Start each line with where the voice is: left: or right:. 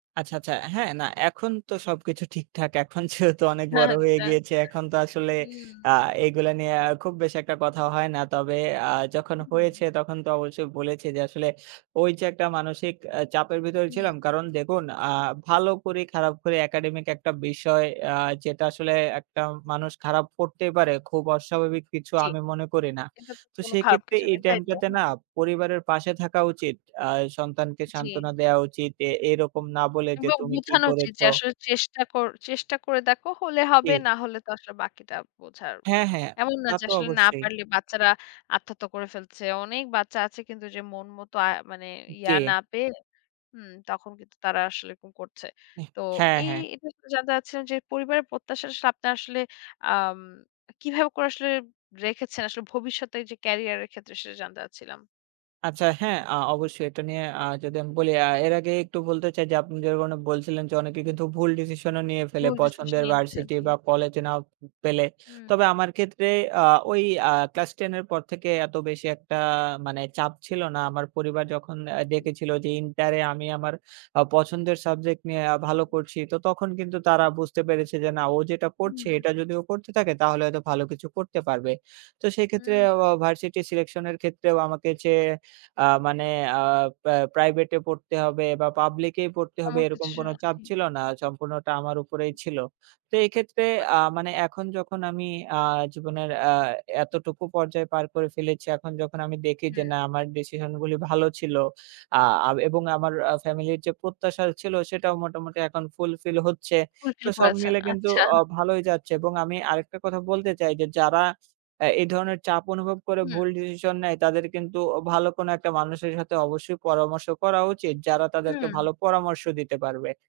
right: আচ্ছা, আচ্ছা। হ্যাঁ, না এখন তো সবকিছু ঠিকঠাক। এখন যেহেতু অনেক বড় হয়ে
left: আচ্ছা।
right: গিয়েছি। এখন তো আসলে আ
left: উম
right: এগুলা নিয়ে আ খুব বেশি একটা কথা হয় না। তবে আ যখন
left: উম
right: হয়েছে তখন তো অবশ্যই বলেছে, যে আসলে ওই যে একটা মানসিক আ চাপের ভিতরে
left: হুম।
right: ছিলাম, কারণ দেখুন আ ভালো খারাপ করি, খারাপ করি, academic একটা বিষয় আ যেটা আসলে একটা মানুষ খারাপ করতেই পারে। খুব অস্বাভাবিক কিছু
left: জি।
right: আমি মনে করি না।
left: এটা তো
right: তো
left: কোনো খারাপ
right: সেক্ষেত্রে
left: কিছু
right: এই
left: নেই, তাই তো?
right: টাইমটাতে না
left: হুম।
right: পরিবারের পাশে থাকা উচিত। আ সন্তানকে সান্ত্বনা
left: জি।
right: দেওয়া উচিত। এ এরকম না বলে যে
left: এবং
right: তুমি কি
left: বোঝানো উচিত
right: করেছো?
left: যে আসলে চেষ্টা কর চেষ্টা করে দেখো হলে হবে,
right: জি।
left: না হলে তো আসলে বাকিটা বোঝার।
right: হ্যাঁ, হ্যাঁ,
left: এমন না
right: তা
left: যে
right: তো
left: আসলে না
right: অবশ্যই।
left: পারলে বাচ্চারা আত্মহত্যা করে ফেলছে। অনেক বাচ্চা আছে কিন্তু যে মন মতো আ মানে ইয়া
right: জি।
left: না পেয়ে হুম তখন কিন্তু তারা আসলে এরকম করছে।
right: এহ
left: তো
right: হ্যাঁ,
left: এই
right: হ্যাঁ।
left: এটা জানতে চাচ্ছিলাম যে পরিবারের প্রত্যাশার সামনে আসলে আম কিভাবে করে আসলে রেখেছেন? আসলে ভবিষ্যতের যে career এর ক্ষেত্রে সেটা জানতে চাচ্ছিলাম।
right: আচ্ছা, হ্যাঁ। আ অবশ্যই এটা নিয়ে আ যদি আমি বলি, আ এর আগে একটু বলতে চাই, যে আপনি যেরকমটা বলছিলেন যে অনেকে কিন্তু ভুল ডিসিশন ও নিয়ে ফেলে
left: ভুল ডিসিশন
right: পছন্দের
left: নিচ্ছে।
right: ভার্সিটি
left: জি।
right: বা কলেজ নাও পেলে। তবে
left: হু।
right: আমার ক্ষেত্রে আ ওই আ ক্লাস 10 এর পর থেকে এত বেশি একটা মানে চাপ ছিল না। আমার পরিবার যখন আ
left: জি।
right: দেখেছিল যে ইন্টারে আমি আমার আ পছন্দের সাবজেক্ট নিয়ে আ ভালো করছি। তো তখন কিন্তু তারা বুঝতে পেরেছে যে না ও যেটা পড়ছে
left: হুম।
right: এটা যদি ও পড়তে থাকে তাহলে হয়তো ভালো কিছু করতে পারবে। তো সেক্ষেত্রে
left: উম
right: অ অ ভার্সিটি সিলেকশন এর ক্ষেত্রেও আমাকে চেয়ে আ মানে আ প্রা প্রাইভেট পড়তে হবে বা পাবলিক এই পড়তে হবে
left: আমার
right: এরকম
left: কিছু
right: কোন
left: না,
right: চাপ
left: জি।
right: ছিল না। সম্পূর্ণটা আমার উপরেই
left: উম
right: ছিল। তো এক্ষেত্রে
left: বাহ!
right: আ মানে এখন যখন আমি আ জীবনের আ এতটুকু পর্যায়ে পার করে ফেলেছি, এখন যখন আমি দেখি যে
left: হুম।
right: না আমার ডিসিশন গুলি ভালো ছিল, আ আ বে এবং আমার আ ফ্যামিলি যে প্রত্যাশা ছিলো সেটাও মোটামুটি এখন fulfill হচ্ছে। তো
left: fulfill
right: সব
left: করেছেন।
right: মিলে কিন্তু
left: আচ্ছা।
right: অ ভালোই যাচ্ছে এবং আমি আরেকটা কথা বলতে চাই, যে যারা অ্যা এই ধরনের চাপ অনুভব করে
left: হুম।
right: ভুল ডিসিশন নেয়, তাদের কিন্তু ভালো কোনো একটা মানুষের সাথে অবশ্যই পরামর্শ করা উচিত যারা তাদেরকে
left: হুম।
right: ভালো পরামর্শ দিতে পারবে।